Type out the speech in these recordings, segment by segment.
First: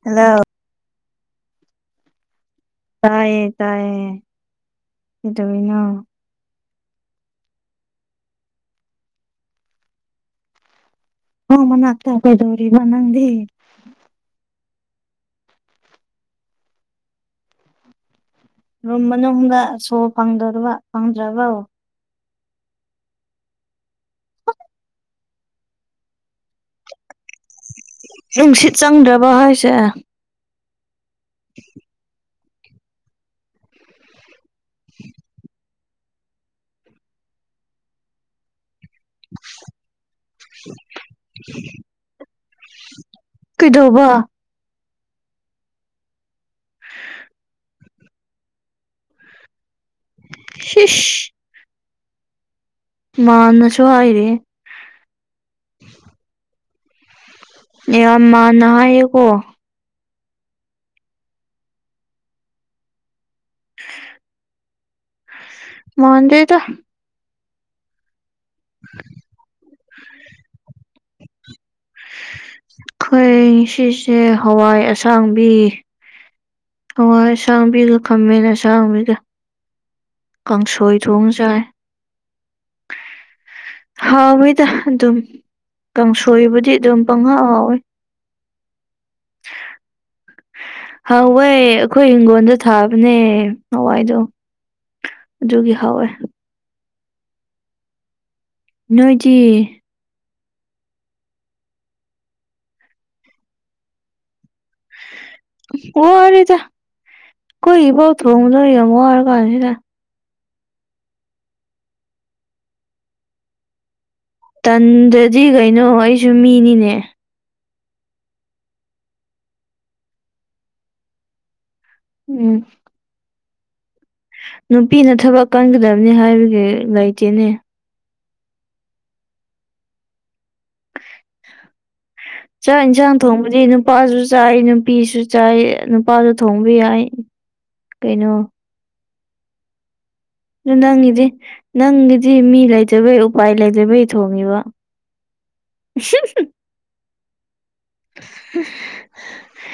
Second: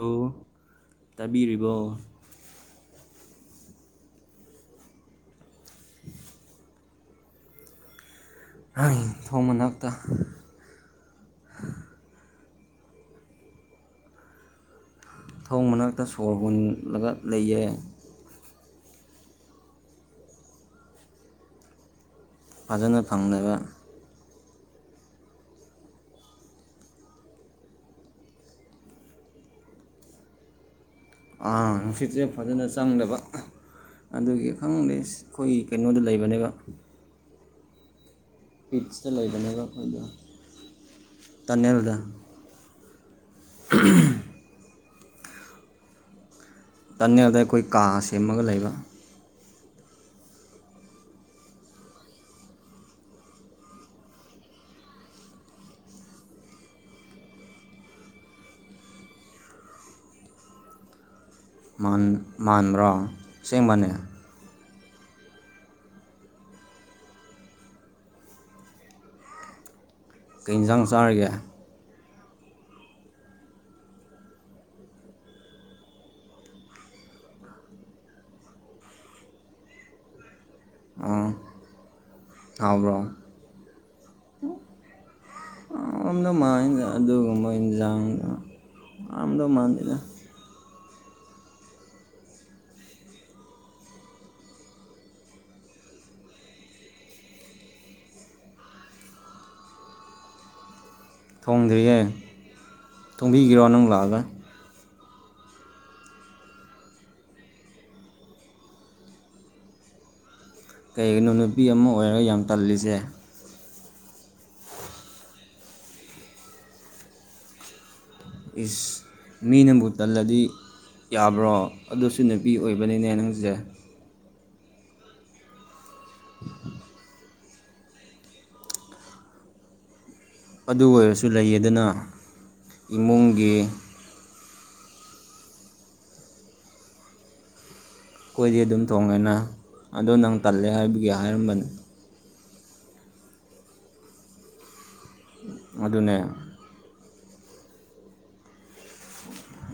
ꯑꯣ ꯍꯜꯂꯣ ꯇꯥꯕꯤꯔꯤꯕꯣ ꯇꯥꯌꯦ ꯇꯥꯏꯌꯦ ꯀꯩꯗꯧꯔꯤꯅꯣ ꯊꯣꯡ ꯃꯅꯥꯛꯇꯥ ꯊꯣꯡ ꯃꯅꯥꯛꯇꯥ ꯀꯩꯗꯧꯔꯤꯕ ꯅꯪꯗꯤ ꯊꯣꯡ ꯃꯅꯥꯛꯇꯥ ꯁꯣꯔ ꯍꯣꯜꯂꯒ ꯂꯩꯌꯦ ꯔꯨꯝ ꯃꯅꯨꯡꯗ ꯁꯣ ꯐꯪꯗꯥꯔꯕ ꯐꯪꯗ꯭ꯔꯕꯣ ꯐꯖꯅ ꯐꯪꯗꯕ ꯅꯨꯡꯁꯤꯠ ꯆꯪꯗ꯭ꯔꯕ ꯍꯥꯏꯁꯦ ꯑꯥ ꯅꯨꯡꯁꯤꯠꯁꯦ ꯐꯖꯅ ꯆꯪꯗꯕ ꯑꯗꯨꯒꯤ ꯈꯪꯗꯦ ꯑꯩꯈꯣꯏ ꯀꯩꯅꯣꯗ ꯂꯩꯕꯅꯦꯕ ꯄꯤꯠꯁꯇꯥ ꯂꯩꯕꯅꯦꯅꯕ ꯑꯩꯈꯣꯏꯗ ꯇꯅꯦꯜꯗ ꯀꯩꯗꯧꯕ ꯇꯅꯤꯗ ꯑꯈꯣꯏ ꯀꯥꯁ ꯁꯦꯝꯃꯒ ꯂꯩꯕ ꯁꯤꯁ ꯃꯥꯟꯅꯁꯨ ꯍꯥꯏꯔꯤꯍꯦ [inaudible] ꯌꯥꯝ ꯃꯥꯟꯅ ꯍꯥꯏꯌꯦꯀꯣ ꯃꯥꯟ ꯃꯥꯟꯕ꯭ꯔꯣ ꯑꯁꯦꯡꯕꯅꯦ ꯃꯟꯗꯦꯗꯥ ꯀꯩꯟꯖꯥꯡ ꯆꯥꯔꯒꯦ ꯑꯈꯣꯏ ꯁꯤꯁꯦ ꯍꯋꯥꯏ ꯑꯁꯥꯡꯕꯤ ꯍꯋꯥꯏ ꯑꯁꯥꯡꯕꯤꯒ ꯈꯝꯃꯦꯟ ꯑꯁꯥꯡꯕꯤꯒ ꯀꯥꯡꯁꯣꯏ ꯑꯥ ꯊꯣꯡꯉꯥ ꯆꯥꯏ ꯍꯥꯎꯕ꯭ꯔꯣ ꯍꯥꯎꯋꯦꯗ ꯑꯗꯨꯝ ꯀꯥꯡꯁꯣꯏꯕꯨꯗꯤ [unintelligible] ꯑꯗꯨꯝ ꯄꯪꯍꯥꯎ ꯑꯗꯨꯒꯨꯝꯕ ꯍꯥꯎꯋꯦ ꯏꯟꯖꯥꯡ [unintelligible] ꯃꯥꯟꯗꯦꯗ ꯍꯥꯎꯋꯦ ꯑꯈꯣꯏ ꯍꯤꯡꯒꯣꯜꯗ ꯊꯥꯕꯅꯦ ꯍꯋꯥꯏꯗꯣ ꯑꯗꯨꯒꯤ ꯍꯥꯎꯋꯦ ꯅꯣꯏꯗꯤ ꯊꯣꯡꯗ꯭ꯔꯤꯌꯦ ꯊꯣꯡꯕꯤꯒꯦꯔꯣ ꯅꯪ ꯂꯥꯛꯑꯒ ꯋꯥꯔꯦꯗ ꯑꯈꯣꯏ ꯒꯤꯐꯥꯎ ꯊꯣꯡꯕꯗꯣ ꯌꯥꯝ ꯋꯥꯔꯀꯥꯟꯁꯤꯗ ꯀꯩꯒꯤꯅꯣ ꯅꯨꯄꯤ ꯑꯃ ꯑꯣꯏꯔꯒ ꯌꯥꯝ ꯇꯜꯂꯤꯁꯦ ꯇꯟꯗꯥꯗꯤ ꯀꯩꯅꯣ ꯑꯩꯁꯨ ꯃꯤꯅꯤꯅꯦ ꯏꯁ ꯃꯤꯅꯕꯨ ꯇꯜꯂꯗꯤ ꯌꯥꯕ꯭ꯔꯣ ꯑꯗꯨꯁꯨ ꯅꯨꯄꯤ ꯎꯝ ꯑꯣꯏꯕꯅꯤꯅꯦ ꯅꯪꯖꯦ ꯅꯨꯄꯤꯅ ꯊꯕꯛ ꯀꯟꯒꯗꯕꯅꯤ ꯍꯥꯏꯕꯒꯤ ꯂꯩꯇꯦꯅꯦ ꯑꯗꯨ ꯑꯣꯏꯔꯁꯨ ꯂꯩꯌꯦꯗꯅ ꯆꯥꯛ ꯏꯟꯁꯥꯡ ꯊꯣꯡꯕꯗꯤ ꯏꯃꯨꯡꯒꯤ ꯅꯨꯄꯥꯁꯨ ꯆꯥꯏ ꯅꯨꯄꯤꯁꯨ ꯆꯥꯏ ꯅꯨꯄꯥꯖꯨ ꯊꯣꯡꯕ ꯌꯥꯏ ꯀꯩꯅꯣ ꯑꯩꯈꯣꯏꯗꯤ ꯑꯗꯨꯝ ꯊꯣꯡꯉꯦꯅ ꯑꯗꯣ ꯅꯪ ꯇꯜꯂꯦ ꯍꯥꯏꯕꯒꯤ ꯅꯪꯒꯤꯗꯤ ꯍꯥꯏꯔꯝꯕꯅꯤ ꯅꯪꯒꯤꯗꯤ ꯃꯤ ꯂꯩꯇꯕꯩ ꯎꯄꯥꯏ ꯂꯩꯇꯕꯩ ꯊꯣꯡꯉꯤꯕ ꯑꯗꯨꯅꯦ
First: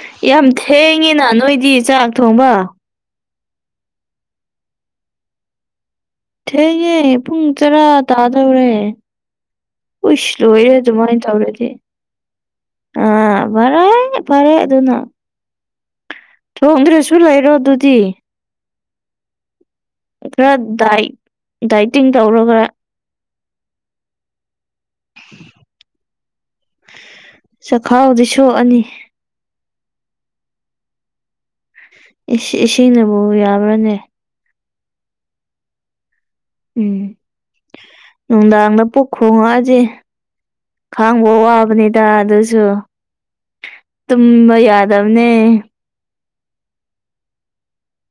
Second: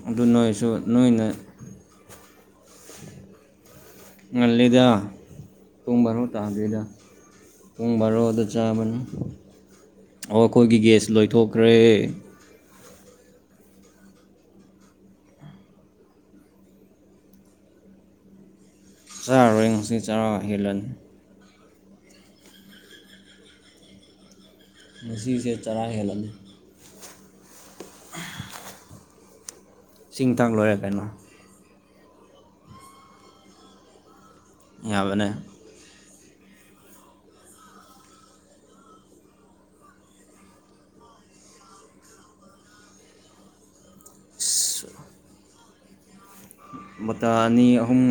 ꯑꯗꯨ ꯌꯥꯝ ꯅꯣꯏꯁꯨ ꯊꯦꯡꯉꯤꯅ ꯅꯣꯏꯅ ꯅꯣꯏꯗꯤ ꯆꯥꯛ ꯊꯣꯡꯕ ꯉꯟꯂꯦꯗꯥ ꯄꯨꯡ ꯕꯥꯔꯣ ꯇꯥꯗ꯭ꯔꯤꯗ ꯊꯦꯡꯉꯦ ꯄꯨꯡ ꯇꯔꯥ ꯕꯥꯔꯣꯗ ꯇꯥꯗꯧꯔꯦ ꯆꯥꯕꯅꯤ ꯎꯁ ꯑꯣ ꯂꯣꯏꯔꯦ ꯑꯩꯈꯣꯏꯒꯤ ꯒ꯭ꯌꯥꯁ ꯑꯗꯨꯃꯥꯏꯅ ꯇꯧꯔꯗꯤ ꯂꯣꯏꯊꯣꯛꯈ꯭ꯔꯦ ꯑ ꯐꯔ ꯐꯔꯦ ꯑꯗꯨꯅ ꯊꯣꯡꯗ꯭ꯔꯦꯁꯨ ꯂꯩꯔꯣ ꯑꯗꯨꯗꯤ ꯆꯔꯔꯣ ꯉꯁꯤ ꯆꯔꯥ ꯈꯔ ꯍꯦꯜꯂꯅꯤ ꯗꯥꯏ ꯗꯥꯏꯇꯤꯡ ꯇꯧꯔꯒ ꯉꯁꯤꯁꯦ ꯆꯔꯥ ꯍꯦꯜꯂꯅꯤ ꯆꯈꯥꯎꯗꯤ ꯁꯣꯛꯑꯅꯤ ꯆꯤꯡ ꯇꯥꯡ ꯂꯣꯏꯔꯦ ꯀꯩꯅꯣ ꯏꯁ ꯏꯁꯤꯡꯅꯕꯨ ꯌꯥꯕ꯭ꯔꯅꯦ ꯌꯥꯕꯅꯦ ꯎꯝ ꯅꯨꯡꯗꯥꯡꯗ ꯄꯨꯛ ꯈꯣꯡꯉꯛꯑꯗꯤ ꯈꯥꯡꯕ ꯋꯥꯕꯅꯤꯗ ꯑꯗꯨꯁꯨ ꯇꯨꯝꯕ ꯌꯥꯗꯕꯅꯦ ꯕꯣꯇꯥ ꯑꯅꯤ ꯑꯍꯨꯝ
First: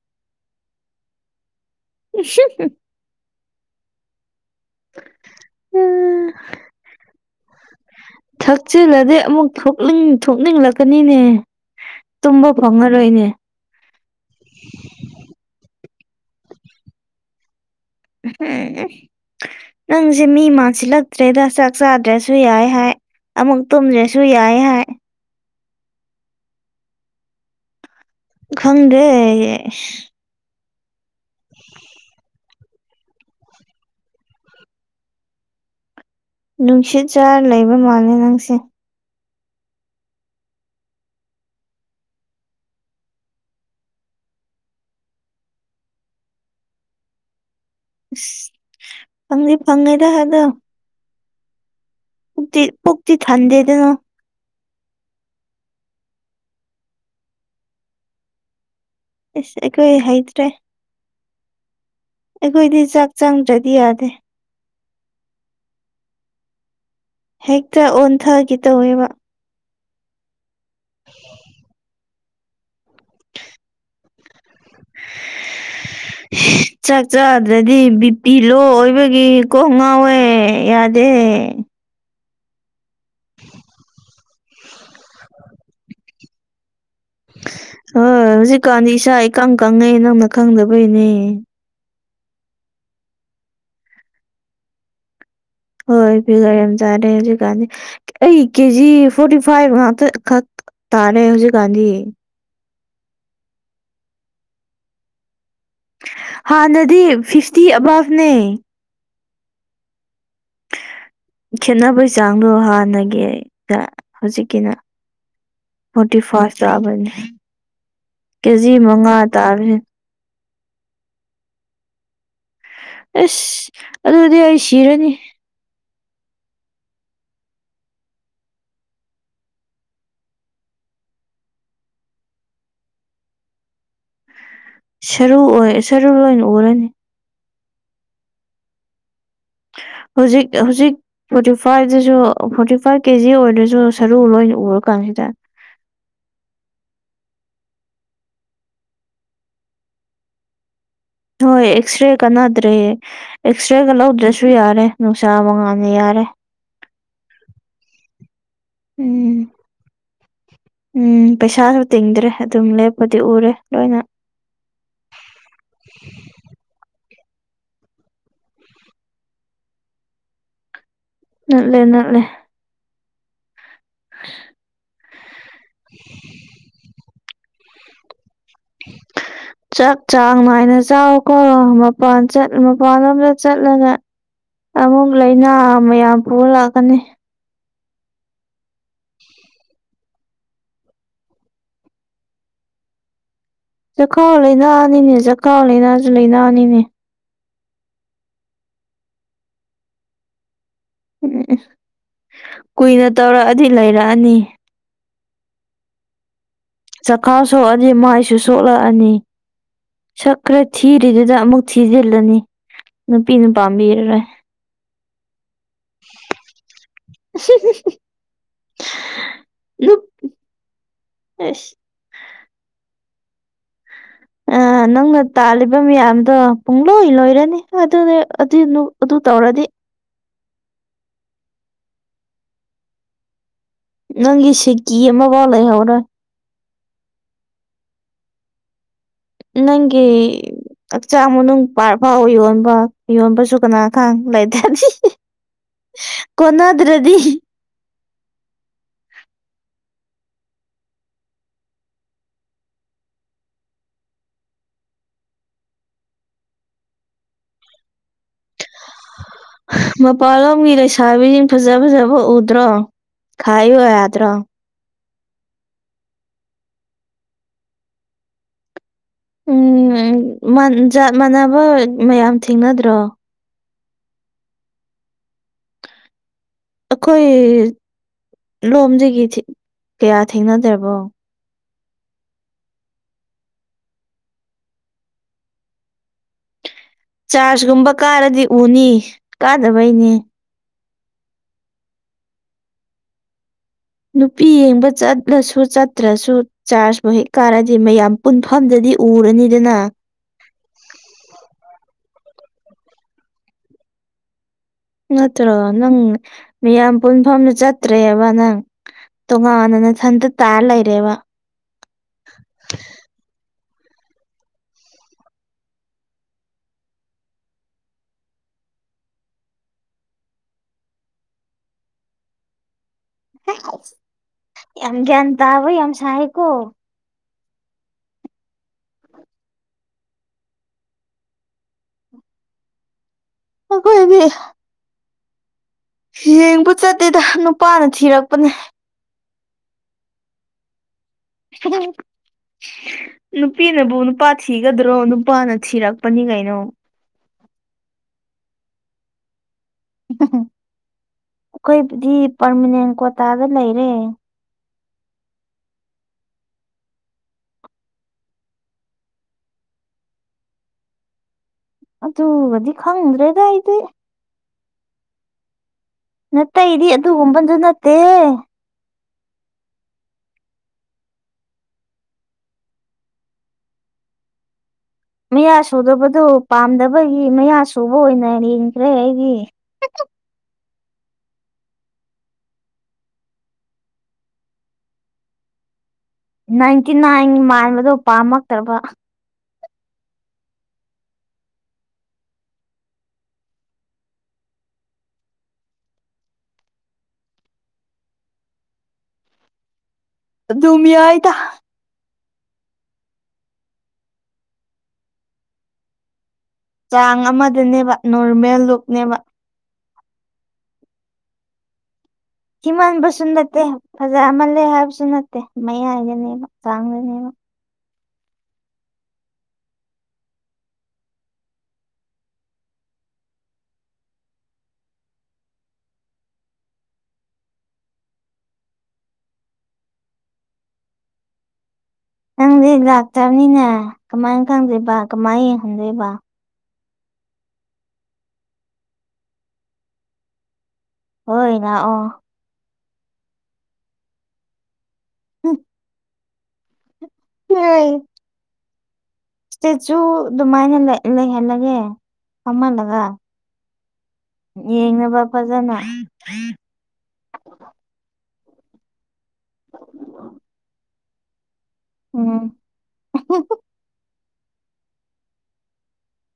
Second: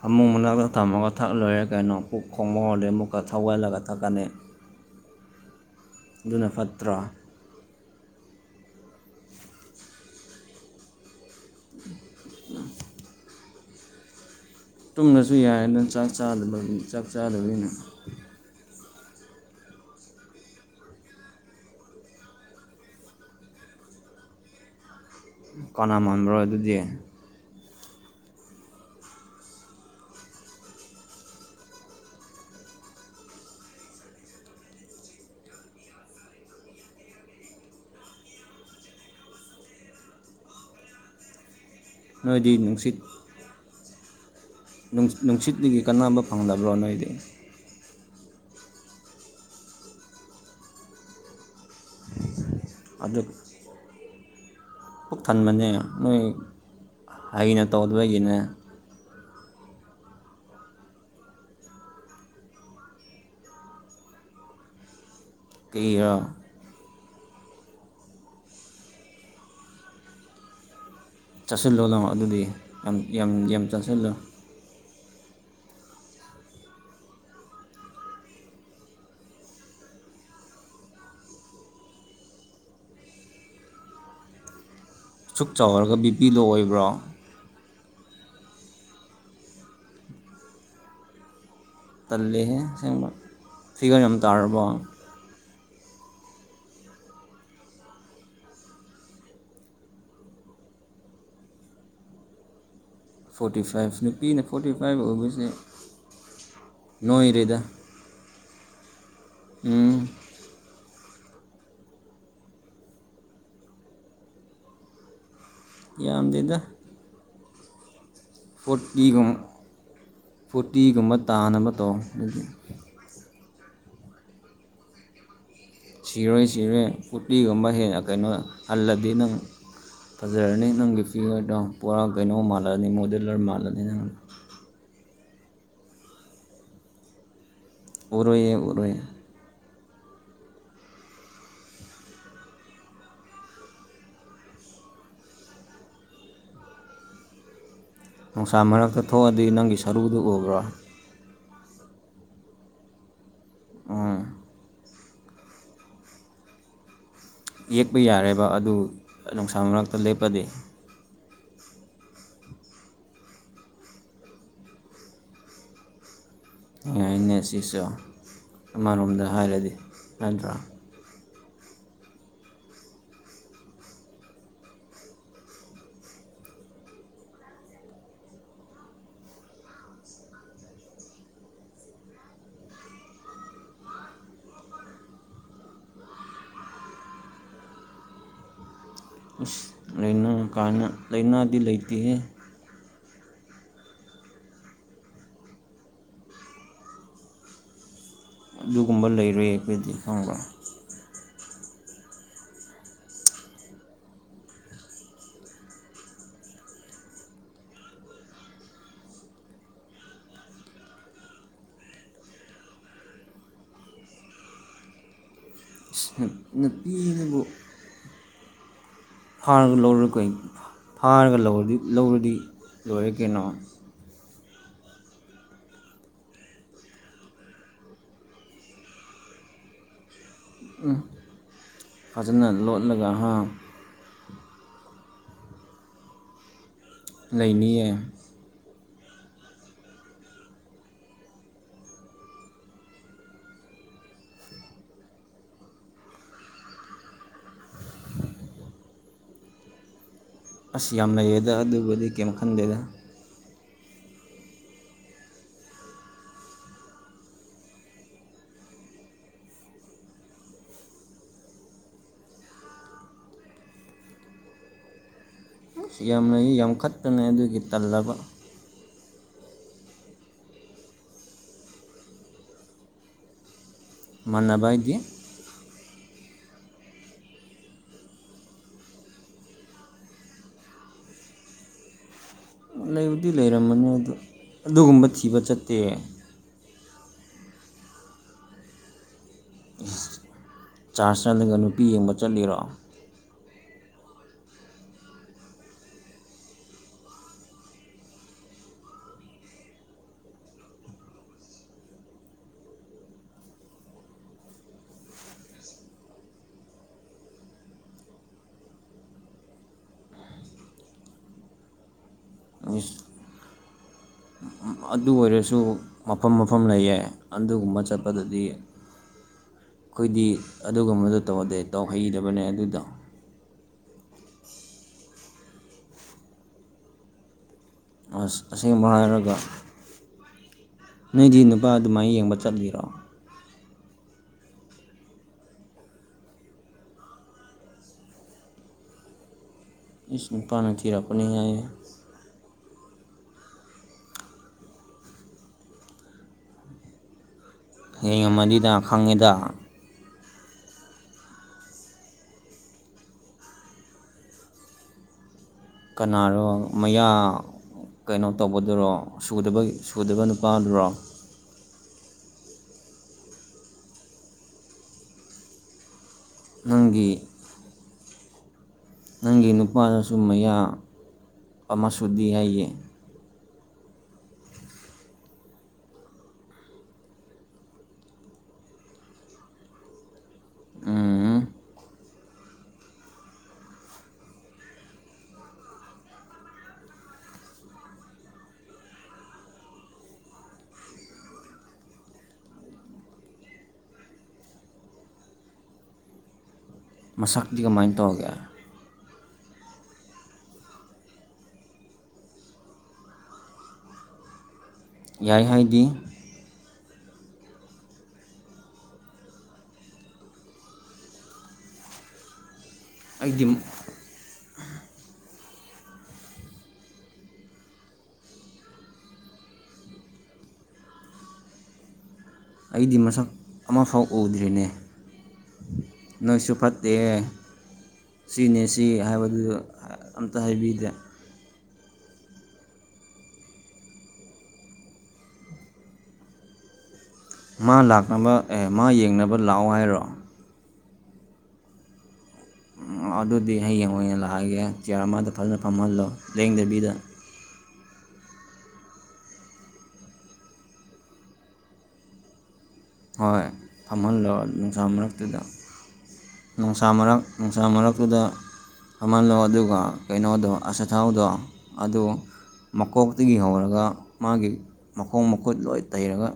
ꯐꯃꯨꯛ ꯃꯅꯥꯛꯇ ꯊꯝꯃꯒ ꯊꯛꯂꯣꯏꯔꯦ ꯀꯩꯅꯣ ꯄꯨꯛ ꯈꯣꯡꯕ ꯍꯩꯔꯗꯤ ꯑꯃꯨꯛꯀ ꯊꯒꯠꯂꯒ ꯊꯛꯀꯅꯤ [inaudible] ꯑꯗꯨꯅ ꯐꯠꯇ꯭ꯔꯥ ꯊꯛꯆꯤꯜꯂꯗꯤ ꯑꯃꯨꯛ ꯊꯣꯛꯅꯤꯡ ꯊꯣꯛꯅꯤꯡꯂꯛꯀꯅꯤꯅꯦ ꯇꯨꯝꯕ ꯐꯪꯉꯔꯣꯏꯅꯦ ꯇꯨꯝꯗꯔꯁꯨ ꯌꯥꯏ ꯑꯗꯨꯅ ꯆꯥꯛ ꯆꯥꯗꯕꯒꯤ ꯆꯥꯛ ꯆꯥꯗꯕꯅꯤꯅ [unintelligible] ꯅꯪꯁꯦ ꯃꯤ ꯃꯥꯟꯁꯤꯜꯂꯛꯇ꯭ꯔꯦꯗ ꯆꯥꯛ ꯆꯥꯗ꯭ꯔꯁꯨ ꯌꯥꯏ ꯍꯥꯏ ꯑꯃꯨꯛ ꯇꯨꯝꯗ꯭ꯔꯁꯨ ꯌꯥꯏ ꯍꯥꯏ ꯀꯅꯥꯃꯕ꯭ꯔꯣ ꯑꯗꯨꯗꯤ ꯈꯪꯗꯦ ꯅꯨꯡꯁꯤꯠ ꯆꯥꯔ ꯂꯩꯕ ꯃꯥꯜꯂꯦ ꯅꯪꯁꯦ ꯅꯣꯏꯗꯤ ꯅꯨꯡꯁꯤꯠ ꯅꯨꯡꯁꯤꯠꯒꯤ ꯀꯅꯥꯝꯕ ꯐꯪꯂꯗꯕ꯭ꯔꯣ ꯅꯣꯏꯗꯤ ꯐꯪꯗꯤ ꯐꯪꯉꯩꯗ ꯍꯥꯏꯗꯣ ꯄꯨꯛꯇꯤ ꯄꯨꯛꯇꯛꯇꯤ ꯑꯗꯨ ꯊꯥꯟꯗꯦꯗꯅ ꯄꯨꯛ ꯊꯟꯕꯅꯦ ꯅꯣꯏ ꯍꯩꯅ ꯇꯧꯗꯕꯒꯤꯅꯦ ꯏꯁ ꯑꯩꯈꯣꯏ ꯍꯩꯇ꯭ꯔꯦ ꯑꯩꯈꯣꯏꯗꯤ ꯆꯥꯛ ꯆꯪꯇ‍ꯔꯗꯤ ꯌꯥꯗꯦ ꯀꯩꯔꯥ ꯍꯦꯛꯇ ꯑꯣꯟꯊꯒꯦ ꯇꯧꯋꯦꯕ ꯆꯥꯁꯤꯜꯂꯣ ꯂꯥꯎ ꯑꯗꯨꯗꯤ ꯌꯥꯝ ꯌꯥꯝ ꯌꯥꯝ ꯆꯥꯁꯤꯜꯂꯣ [unintelligible] ꯆꯥꯛ ꯆꯥꯗ꯭ꯔꯗꯤ ꯕꯤꯄꯤ ꯂꯣ ꯑꯣꯏꯕꯒꯤ ꯀꯣ ꯉꯥꯎꯋꯦ ꯌꯥꯗꯦ ꯁꯨꯛ ꯆꯥꯎꯔꯒ ꯕꯤꯄꯤ ꯗꯡꯂꯣ ꯑꯣꯏꯕ꯭ꯔꯣ ꯍꯣꯏ ꯍꯧꯖꯤꯛꯀꯥꯟꯗꯤ ꯏꯁꯥ ꯏꯀꯪ ꯀꯪꯉꯩ ꯅꯪꯅ ꯈꯪꯗꯕꯩꯅꯦ ꯇꯜꯂꯦꯍꯦ ꯑꯁꯦꯡꯕ ꯐꯤꯒꯔ ꯌꯥꯝ ꯇꯥꯔꯕꯣ ꯍꯣꯏ ꯐꯤꯒꯔ ꯌꯥꯝ ꯆꯥꯔꯦ ꯍꯧꯖꯤꯛꯀꯥꯟꯗꯤ ꯑꯩ ꯀꯦꯖꯤ ꯐꯣꯔꯇꯤ ꯐꯥꯏꯚ ꯉꯥꯛꯇ ꯈꯛ ꯇꯥꯔꯦ ꯍꯧꯖꯤꯛꯀꯥꯟꯗꯤ ꯐꯣꯔꯇꯤ ꯐꯥꯏꯚ ꯅꯨꯄꯤꯅ ꯐꯣꯔꯇꯤ ꯐꯥꯏꯚ ꯑꯣꯏꯕꯁꯦ ꯍꯥꯟꯅꯗꯤ ꯅꯣꯏꯔꯦꯗ ꯐꯤꯐꯇꯤ ꯑꯕꯥꯞꯅꯦ ꯎꯝ ꯈꯦꯠꯅꯕꯩ ꯆꯥꯡꯗꯣ ꯍꯥꯟꯅꯒꯤꯒ ꯍꯧꯖꯤꯛꯀꯤꯅ ꯐꯣꯔꯇꯤ ꯌꯥꯝꯗꯦꯗ ꯐꯥꯁꯇꯥꯕꯅꯤ ꯐꯣꯔꯇꯤꯒꯨꯝ ꯇꯥꯕꯅꯤ ꯐꯣꯔꯇꯤꯒꯨꯝꯕ ꯇꯥꯅꯕ ꯇꯧ ꯑꯗꯨꯗꯤ ꯑꯦꯁ ꯑꯗꯨꯗꯤ ꯑꯩ ꯁꯤꯔꯅꯤ ꯁꯤꯔꯣꯏ ꯁꯤꯔꯣꯏ ꯐꯣꯔꯇꯤꯒꯨꯝꯕ ꯍꯦ ꯀꯩꯅꯣ ꯍꯜꯂꯗꯤ ꯅꯪ ꯐꯖꯔꯅꯤ ꯅꯪꯒꯤ ꯐꯤꯒꯔꯗꯣ ꯄꯨꯔꯥ ꯀꯩꯅꯣ ꯃꯥꯜꯂꯅꯤ ꯃꯣꯗꯂꯔ ꯃꯥꯜꯂꯅꯤ ꯅꯪ ꯁꯥꯔꯨ ꯑꯣꯏ ꯁꯥꯔꯨ ꯂꯣꯏꯅ ꯑꯣꯜꯂꯅꯤ ꯎꯔꯣꯏꯌꯦ ꯎꯔꯣꯏꯌꯦ ꯍꯧꯖꯤꯛ ꯍꯧꯖꯤꯛ ꯐꯣꯔꯇꯤ ꯐꯥꯏꯚꯇꯥꯁꯨ ꯐꯣꯔꯇꯤ ꯐꯥꯏꯚ ꯀꯦꯖꯤ ꯑꯣꯏꯔꯁꯨ ꯁꯥꯔꯨ ꯂꯣꯏꯅ ꯎꯔꯀꯥꯟꯁꯤꯗ ꯅꯨꯡꯁꯥ ꯃꯔꯛꯇꯥ ꯊꯣꯛꯑꯗꯤ ꯅꯪꯒꯤ ꯁꯔꯨꯗꯨ ꯎꯕ꯭ꯔꯣ ꯍꯣꯏ ꯑꯦꯛꯁꯔꯦ ꯀꯥꯟꯅꯗ꯭ꯔꯦ ꯑꯦꯛꯁꯔꯦꯒ ꯎꯝ ꯂꯧꯗ꯭ꯔꯁꯨ ꯌꯥꯔꯦ ꯅꯨꯡꯁꯥ ꯃꯉꯥꯟꯅ ꯌꯥꯔꯦ ꯌꯦꯛꯄ ꯌꯥꯔꯦꯕ ꯑꯗꯨ ꯎꯝ ꯅꯨꯡꯁꯥ ꯃꯔꯛꯇꯥ ꯂꯦꯞꯄꯗꯤ ꯎꯝ ꯄꯩꯁꯥꯁꯨ ꯇꯤꯡꯗ꯭ꯔꯦ ꯑꯗꯨꯝ ꯂꯦꯞꯄꯗꯤ ꯎꯔꯦ ꯂꯣꯏꯅ ꯌꯥꯏꯅꯦ ꯁꯤꯁꯨ ꯑꯃꯔꯣꯝꯗ ꯍꯥꯏꯔꯗꯤ ꯅꯗ꯭ꯔꯥ ꯅꯠꯂꯦ ꯅꯠꯂꯦ [inaudible] [inaudible] [unintelligible] ꯆꯥꯛ ꯆꯥꯡ ꯅꯥꯏꯅ ꯆꯥꯎꯀꯣ ꯃꯄꯥꯟ ꯆꯠ ꯃꯄꯥꯟꯂꯣꯝꯗ ꯆꯠꯂꯒ ꯑꯃꯨꯛ ꯂꯥꯏꯅꯥ ꯃꯌꯥꯝ ꯄꯨꯔꯥ ꯂꯥꯛꯀꯅꯤ ꯏꯁ ꯂꯩꯅꯥ ꯀꯥꯏꯅ ꯂꯥꯏꯅꯥꯗꯤ ꯂꯩꯇꯦꯍ‌ꯦ ꯆꯈꯥꯎ ꯂꯩꯅꯥ ꯅꯤꯅꯦ ꯆꯈꯥꯎ ꯂꯩꯅꯥꯁꯨ ꯂꯩꯥꯏꯅꯥꯅꯤꯅꯦ ꯑꯗꯨꯒꯨꯝꯕ ꯂꯩꯔꯣꯏ ꯑꯩꯈꯣꯏꯗꯤ ꯈꯪꯕ꯭ꯔꯥ ꯎꯝ ꯀꯨꯏꯅ ꯇꯧꯔꯛꯑꯗꯤ ꯂꯩꯔꯛꯑꯅꯤ ꯆꯈꯥꯎ ꯁꯣꯛꯑꯗꯤ ꯃꯥꯏꯁꯨ ꯁꯣꯛꯂꯛꯑꯅꯤ ꯁꯛ ꯈꯔ ꯊꯤꯔꯤꯗꯨꯗ ꯑꯃꯨꯛ ꯊꯤꯖꯤꯜꯂꯅꯤ ꯅꯨꯄꯤꯅ ꯄꯥꯝꯕꯤꯔꯔꯣꯏ ꯅꯨ ꯅꯨꯄꯤꯗꯨꯕꯨ ꯐꯥꯔꯒ ꯅꯨꯞ ꯂꯧꯔ ꯀꯩ ꯐꯥꯔꯒ ꯑꯁ ꯂꯧꯔꯗꯤ ꯂꯧꯔꯗꯤ ꯂꯣꯏꯔꯦ ꯀꯩꯅꯣ ꯑꯥ ꯅꯪ ꯅ ꯇꯥꯜꯂꯤꯕ ꯃꯌꯥꯝꯗꯣ ꯄꯨꯡꯂꯣꯏ ꯂꯣꯏꯔꯅꯤ ꯑꯗꯨꯗꯤ ꯑꯗꯨ ꯑꯗꯨ ꯇꯧꯔꯗꯤ ꯎꯝ ꯐꯖꯅ ꯂꯣꯠꯂꯒ ꯍꯥ ꯅꯪꯒꯤ ꯁꯤꯀꯤ ꯑꯃꯕꯥꯎ ꯂꯩꯍꯧꯔ‌ꯣꯏ ꯂꯩꯅꯤꯌꯦ ꯅꯪꯒꯤ ꯍꯛꯆꯥꯡ ꯃꯅꯨꯡ ꯄꯥꯔꯠ ꯐꯥꯎ ꯌꯣꯟꯕ ꯌꯣꯟꯕꯁꯨ ꯀꯅꯥ ꯈꯥꯡ ꯂꯩꯇꯗꯤ ꯀꯣꯅꯗ꯭ꯔꯥꯗꯤ ꯑꯁ ꯌꯥꯝ ꯂꯩꯌꯦꯗ ꯑꯗꯨꯕꯨꯗꯤ ꯀꯩꯝ ꯈꯟꯗꯦꯗ ꯃꯄꯥꯟꯂꯣꯝꯒꯤ ꯂꯩꯁꯥꯕꯤꯁꯤꯡ ꯐꯖ ꯐꯖꯕ ꯎꯗ꯭ꯔꯣ ꯈꯥꯏꯌꯨ ꯌꯥꯗ꯭ꯔꯣ꯫ ꯏꯁ ꯌꯥꯝ ꯂꯩ ꯌꯥꯝ ꯈꯠꯄꯅ‌ꯦ ꯑꯗꯨꯒꯤ ꯇꯜꯂꯕ꯫ ꯎꯝ ꯃꯟ ꯖꯥꯠ ꯃꯥꯟꯅꯕ ꯃꯌꯥꯝ ꯊꯦꯡꯅꯗ꯭ꯔꯣ꯫ ꯃꯥꯟꯅꯕ ꯍꯥꯏꯗꯤ꯫ ꯑꯩꯈꯣꯏ ꯂꯣꯝꯖꯤꯒꯤ ꯊꯤ ꯀꯌꯥ ꯊꯦꯡꯅꯗ꯭ꯔꯕꯣ꯫ ꯂꯩꯕꯨꯗꯤ ꯂꯩꯔꯝꯒꯅꯤ ꯑꯗꯨ ꯑꯗꯨꯒꯨꯝꯕ ꯊꯤꯕ ꯆꯠꯇꯦ꯫ ꯆꯥꯔꯖꯒꯨꯝꯕ ꯀꯥꯔꯗꯤ ꯎꯅꯤ꯫ ꯀꯥꯗꯕꯩꯅꯦ ꯆꯥꯔꯖ ꯆꯠꯂꯒ ꯅꯨꯄꯤ ꯌꯦꯡꯕ ꯆꯠꯂꯤꯔꯣ꯫ ꯅꯨꯄꯤ ꯌꯦꯡꯕ ꯆꯠꯂꯁꯨ ꯆꯠꯇ꯭ꯔꯁꯨ ꯆꯥꯔꯖꯕꯨ ꯍꯦꯛ ꯀꯥꯔꯗꯤ ꯃꯌꯥꯝ ꯄꯨꯟꯐꯝꯗꯗꯤ ꯎꯔꯅꯤꯗꯅ꯫ ꯅꯠꯇ꯭ꯔꯣ ꯅꯪ ꯃꯤꯌꯥꯝ ꯄꯨꯟꯐꯝꯗ ꯆꯠꯇ꯭ꯔꯦꯕ ꯅꯪ꯫ ꯇꯣꯉꯥꯟꯅ ꯅꯊꯟꯇ ꯇꯥꯔ ꯂꯩꯔꯦꯕ꯫ [unintelligible] ꯑꯗꯨ ꯑꯣꯏꯔꯁꯨ ꯃꯐꯝ ꯃꯐꯝ ꯂꯩꯌꯦ ꯑꯗꯨꯒꯨꯝꯕ ꯆꯠꯄꯗꯗꯤ ꯑꯈꯣꯏꯗꯤ ꯑꯗꯨꯒꯨꯝꯕꯗꯣ ꯇꯧꯗꯦ ꯇꯧꯍꯩꯗꯕꯅꯦ ꯑꯗꯨꯗꯣ꯫ ꯌꯥꯝ ꯒ꯭ꯌꯥꯟ ꯇꯥꯕ ꯌꯥꯝ ꯁꯥꯏ ꯀꯣ꯫ ꯑꯁ ꯑꯁꯦꯡꯕ ꯍꯥꯏꯔꯒ꯫ ꯅꯣꯏꯗꯤ ꯅꯨꯄꯥ ꯑꯗꯨꯃꯥꯏꯅ ꯌꯦꯡꯕ ꯆꯠꯂꯤꯔꯣ꯫ ꯑꯈ‌ꯣꯏꯗꯤ ꯌꯦꯡꯕ ꯆꯠꯇꯦꯗ ꯅꯨꯄꯥꯅ ꯊꯤꯔꯛꯄꯅꯦ꯫ ꯏꯁ ꯅꯨꯄꯥꯅ ꯊꯤꯔꯛ [unintelligible] ꯅꯨꯄꯤꯅꯕꯨ ꯅꯨꯄꯥ ꯊꯤꯒꯗ꯭ꯔꯣ ꯅꯨꯄꯥꯅ ꯊꯤꯔꯛꯄꯅꯤ ꯀꯩꯅꯣ꯫ ꯌ‌ꯦꯡꯉꯝꯃꯅꯤꯗ ꯈꯪꯉꯤꯗ꯫ ꯑꯈꯣꯏꯕꯨꯗꯤ ꯄꯔꯃꯅꯦꯟ ꯀ꯭ꯣꯇꯥꯗ ꯂꯩꯔꯦ꯫ ꯀꯅꯥꯔꯣ ꯃꯌꯥ ꯀꯩꯅꯣ ꯇꯧꯕꯗꯨꯔꯣ ꯁꯨꯗꯕꯩ ꯁꯨꯗꯕ ꯅꯨꯄꯥꯗꯨꯔꯣ꯫ ꯑꯗꯨꯒꯗꯤ ꯈꯪꯗ꯭ꯔꯦꯗ ꯑꯩꯗꯤ꯫ ꯅꯇꯩꯗꯤ ꯅꯪꯒꯤ ꯑꯗꯨꯒꯨꯝꯕꯗꯨ ꯅꯠꯇꯦꯍꯦ꯫ ꯅꯪꯒꯤ ꯅꯨꯄꯥꯅꯁꯨ ꯃꯌꯥ ꯑꯃ ꯁꯨꯨꯗꯤ ꯍꯥꯏꯌꯦ꯫ ꯃꯌꯥ ꯁꯨꯗꯕꯗꯨ ꯄꯥꯝꯗꯕꯒꯤ ꯃꯌꯥ ꯁꯨꯕ ꯑꯣꯏꯅ ꯌꯦꯡꯈ꯭ꯔꯦ ꯑꯩꯗꯤ꯫ ꯎꯝ ꯅꯥꯏꯟꯇꯤ ꯅꯥꯏꯟ ꯃꯥꯟꯕꯗꯣ ꯄꯥꯝꯃꯛꯇ꯭ꯔꯕ꯫ ꯃꯁꯛꯇꯤ ꯀꯃꯥꯏꯅ ꯇꯧꯒꯦ꯫ ꯑꯗꯨꯝ ꯌꯥꯏꯗ꯫ ꯌꯥꯏ ꯍꯥꯏꯗꯤ꯫ ꯆꯥꯡ ꯑꯃꯗꯅꯦꯕ ꯅꯣꯔꯃꯦꯜ ꯂꯨꯛꯅꯦꯕ꯫ ꯊꯤꯃꯟꯕꯁꯨ ꯑꯩꯗꯤ ꯅꯠꯇꯦ ꯐꯖꯃꯜꯂꯦ ꯍꯥꯏꯕꯁꯨ ꯅꯠꯇꯦ ꯃꯌꯥꯏꯗꯅꯦꯕ ꯆꯥꯡꯗꯅꯦꯕ꯫ ꯑꯩꯗꯤ ꯃꯁꯛ ꯑꯃꯐꯥꯎ ꯎꯗ꯭ꯔꯤꯅꯦ꯫ ꯅꯣꯏꯁꯨ ꯐꯠꯇꯦ꯫ ꯁꯤꯅꯦ ꯁꯤ ꯍꯥꯏꯕꯗꯨꯒ ꯑꯝꯇ ꯍꯥꯏꯕꯤꯗꯦ꯫ ꯅꯪꯗꯤ ꯂꯥꯛꯇꯕꯅꯤꯅ ꯀꯃꯥꯏꯅ ꯈꯪꯗꯨꯏꯕ ꯀꯃꯥꯏꯅ ꯌꯦꯡꯍꯟꯗꯨꯏꯕ꯫ ꯃꯥ ꯂꯥꯛꯅꯕ ꯑꯦ ꯃꯥ ꯌꯦꯡꯅꯕ ꯂꯥꯛꯑꯣ ꯍꯥꯏꯔꯣ꯫ ꯍꯣꯏ ꯂꯥꯛꯑꯣ꯫ ꯑꯗꯨꯗꯤ ꯍꯌꯦꯡ ꯑꯣꯏꯅ ꯂꯥꯛꯑꯒꯦ ꯆꯤꯌꯥꯔ ꯑꯃꯗ ꯐꯖꯅ ꯐꯝꯍꯜꯂꯣ ꯂꯦꯡꯗꯕꯤꯗ꯫ ꯌꯥꯏ꯫ ꯏꯁꯇꯦꯆꯨ ꯑꯗꯨꯃꯥꯏꯅ ꯂꯩ ꯂꯩꯍꯜꯂꯒꯦ ꯐꯝꯍꯜꯂꯒ ꯍꯣꯏ ꯐꯝꯍꯜꯂꯣ ꯅꯨꯡꯁꯥ ꯌꯦꯡꯅꯕ ꯃꯔꯛꯇꯨꯗ ꯐꯖꯅ ꯅꯨꯡ ꯁꯥ ꯃꯔꯛ ꯅꯨꯡꯁꯥ ꯃꯔꯛꯇꯨꯗ ꯐꯝꯍꯜꯂꯣ ꯑꯗꯨꯒ ꯀꯩꯅꯣꯗꯣ ꯑꯆꯥꯊꯥꯎꯗꯣ ꯑꯗꯨ ꯎꯝ ꯃꯀꯣꯛꯇꯒꯤ ꯍꯧꯔꯒ ꯃꯥꯒꯤ ꯃꯈꯣꯡ ꯃꯈꯨꯠ ꯂꯣꯏ ꯇꯩꯔꯒ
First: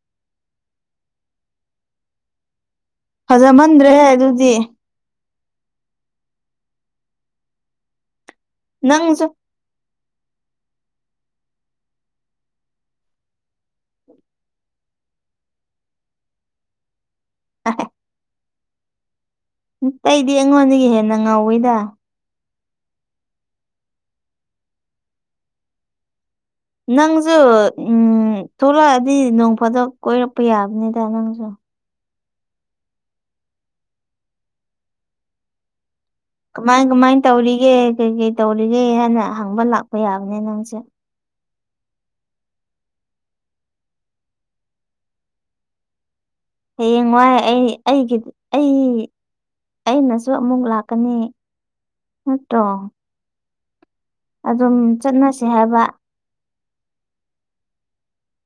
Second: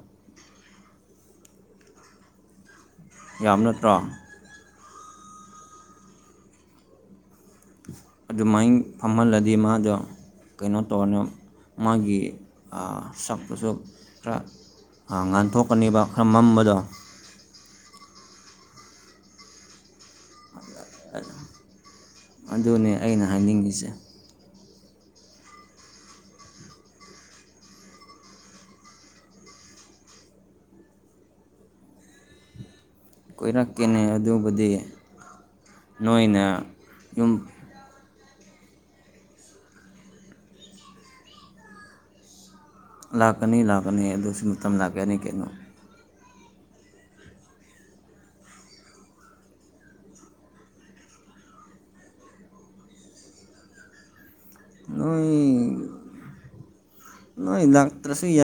ꯌꯥꯕ ꯅꯠꯇ꯭ꯔꯣ ꯐꯖꯃꯟꯗ꯭ꯔꯦꯍꯦ ꯑꯗꯨꯗꯤ ꯑꯗꯨꯃꯥꯏ ꯅꯪꯁꯨ ꯐꯃꯜꯂꯗꯤ ꯃꯥꯗꯣ ꯀꯩꯅꯣ ꯇꯧꯔꯅꯤ ꯃꯥꯒꯤ ꯑ ꯁꯛꯇꯨꯁꯨ ꯈꯔ ꯑ ꯉꯥꯟꯊꯣꯛꯀꯅꯤꯕ ꯈꯔ ꯃꯝꯕꯗꯣ [unintelligible] ꯑꯇꯩꯗꯤ ꯑꯩꯉꯣꯟꯗꯒꯤ ꯍꯦꯟꯅ ꯉꯧꯋꯤꯗ ꯑꯗꯨꯅꯦ ꯑꯩꯅ ꯍꯥꯏꯅꯤꯡꯉꯤꯁꯦ ꯅꯪꯖꯨ ꯎꯝ ꯊꯣꯛꯂꯛꯑꯗꯤ ꯅꯣꯡ ꯐꯥꯗꯣꯛ ꯀꯣꯏꯔꯛꯄ ꯌꯥꯕꯅꯤꯗ ꯅꯪꯖꯨ ꯀꯣꯏꯔꯛꯀꯦꯅꯦ ꯑꯗꯨꯕꯨꯗꯤ ꯅꯣꯏꯅ ꯀꯃꯥꯏ ꯀꯃꯥꯏꯅ ꯌꯨꯝ ꯇꯧꯔꯤꯒꯦ ꯀꯩ ꯀꯩ ꯇꯧꯔꯤꯒꯦ ꯍꯥꯏꯅ ꯍꯪꯕ ꯂꯥꯛꯄ ꯌꯥꯕꯅꯦ ꯅꯪꯁꯨ ꯂꯥꯛꯀꯅꯤ ꯂꯥꯛꯀꯅꯤ ꯑꯗꯨꯁꯨ ꯃꯇꯝ ꯂꯥꯛꯀꯅꯤ ꯀꯩꯅꯣ ꯍꯌꯦꯡꯋꯥꯏ ꯑꯩ ꯑꯩꯒꯤꯗꯤ ꯑꯩ ꯑꯩꯅꯁꯨ ꯑꯃꯨꯛ ꯂꯥꯛꯀꯅꯤ ꯅꯠꯇ꯭ꯔꯣ ꯑꯗꯨꯝ ꯅꯣꯏ ꯆꯠꯅꯁꯦ ꯍꯥꯏꯕ ꯅꯣꯏ ꯂꯥꯛꯇ꯭ꯔꯁꯨ ꯌꯥꯏ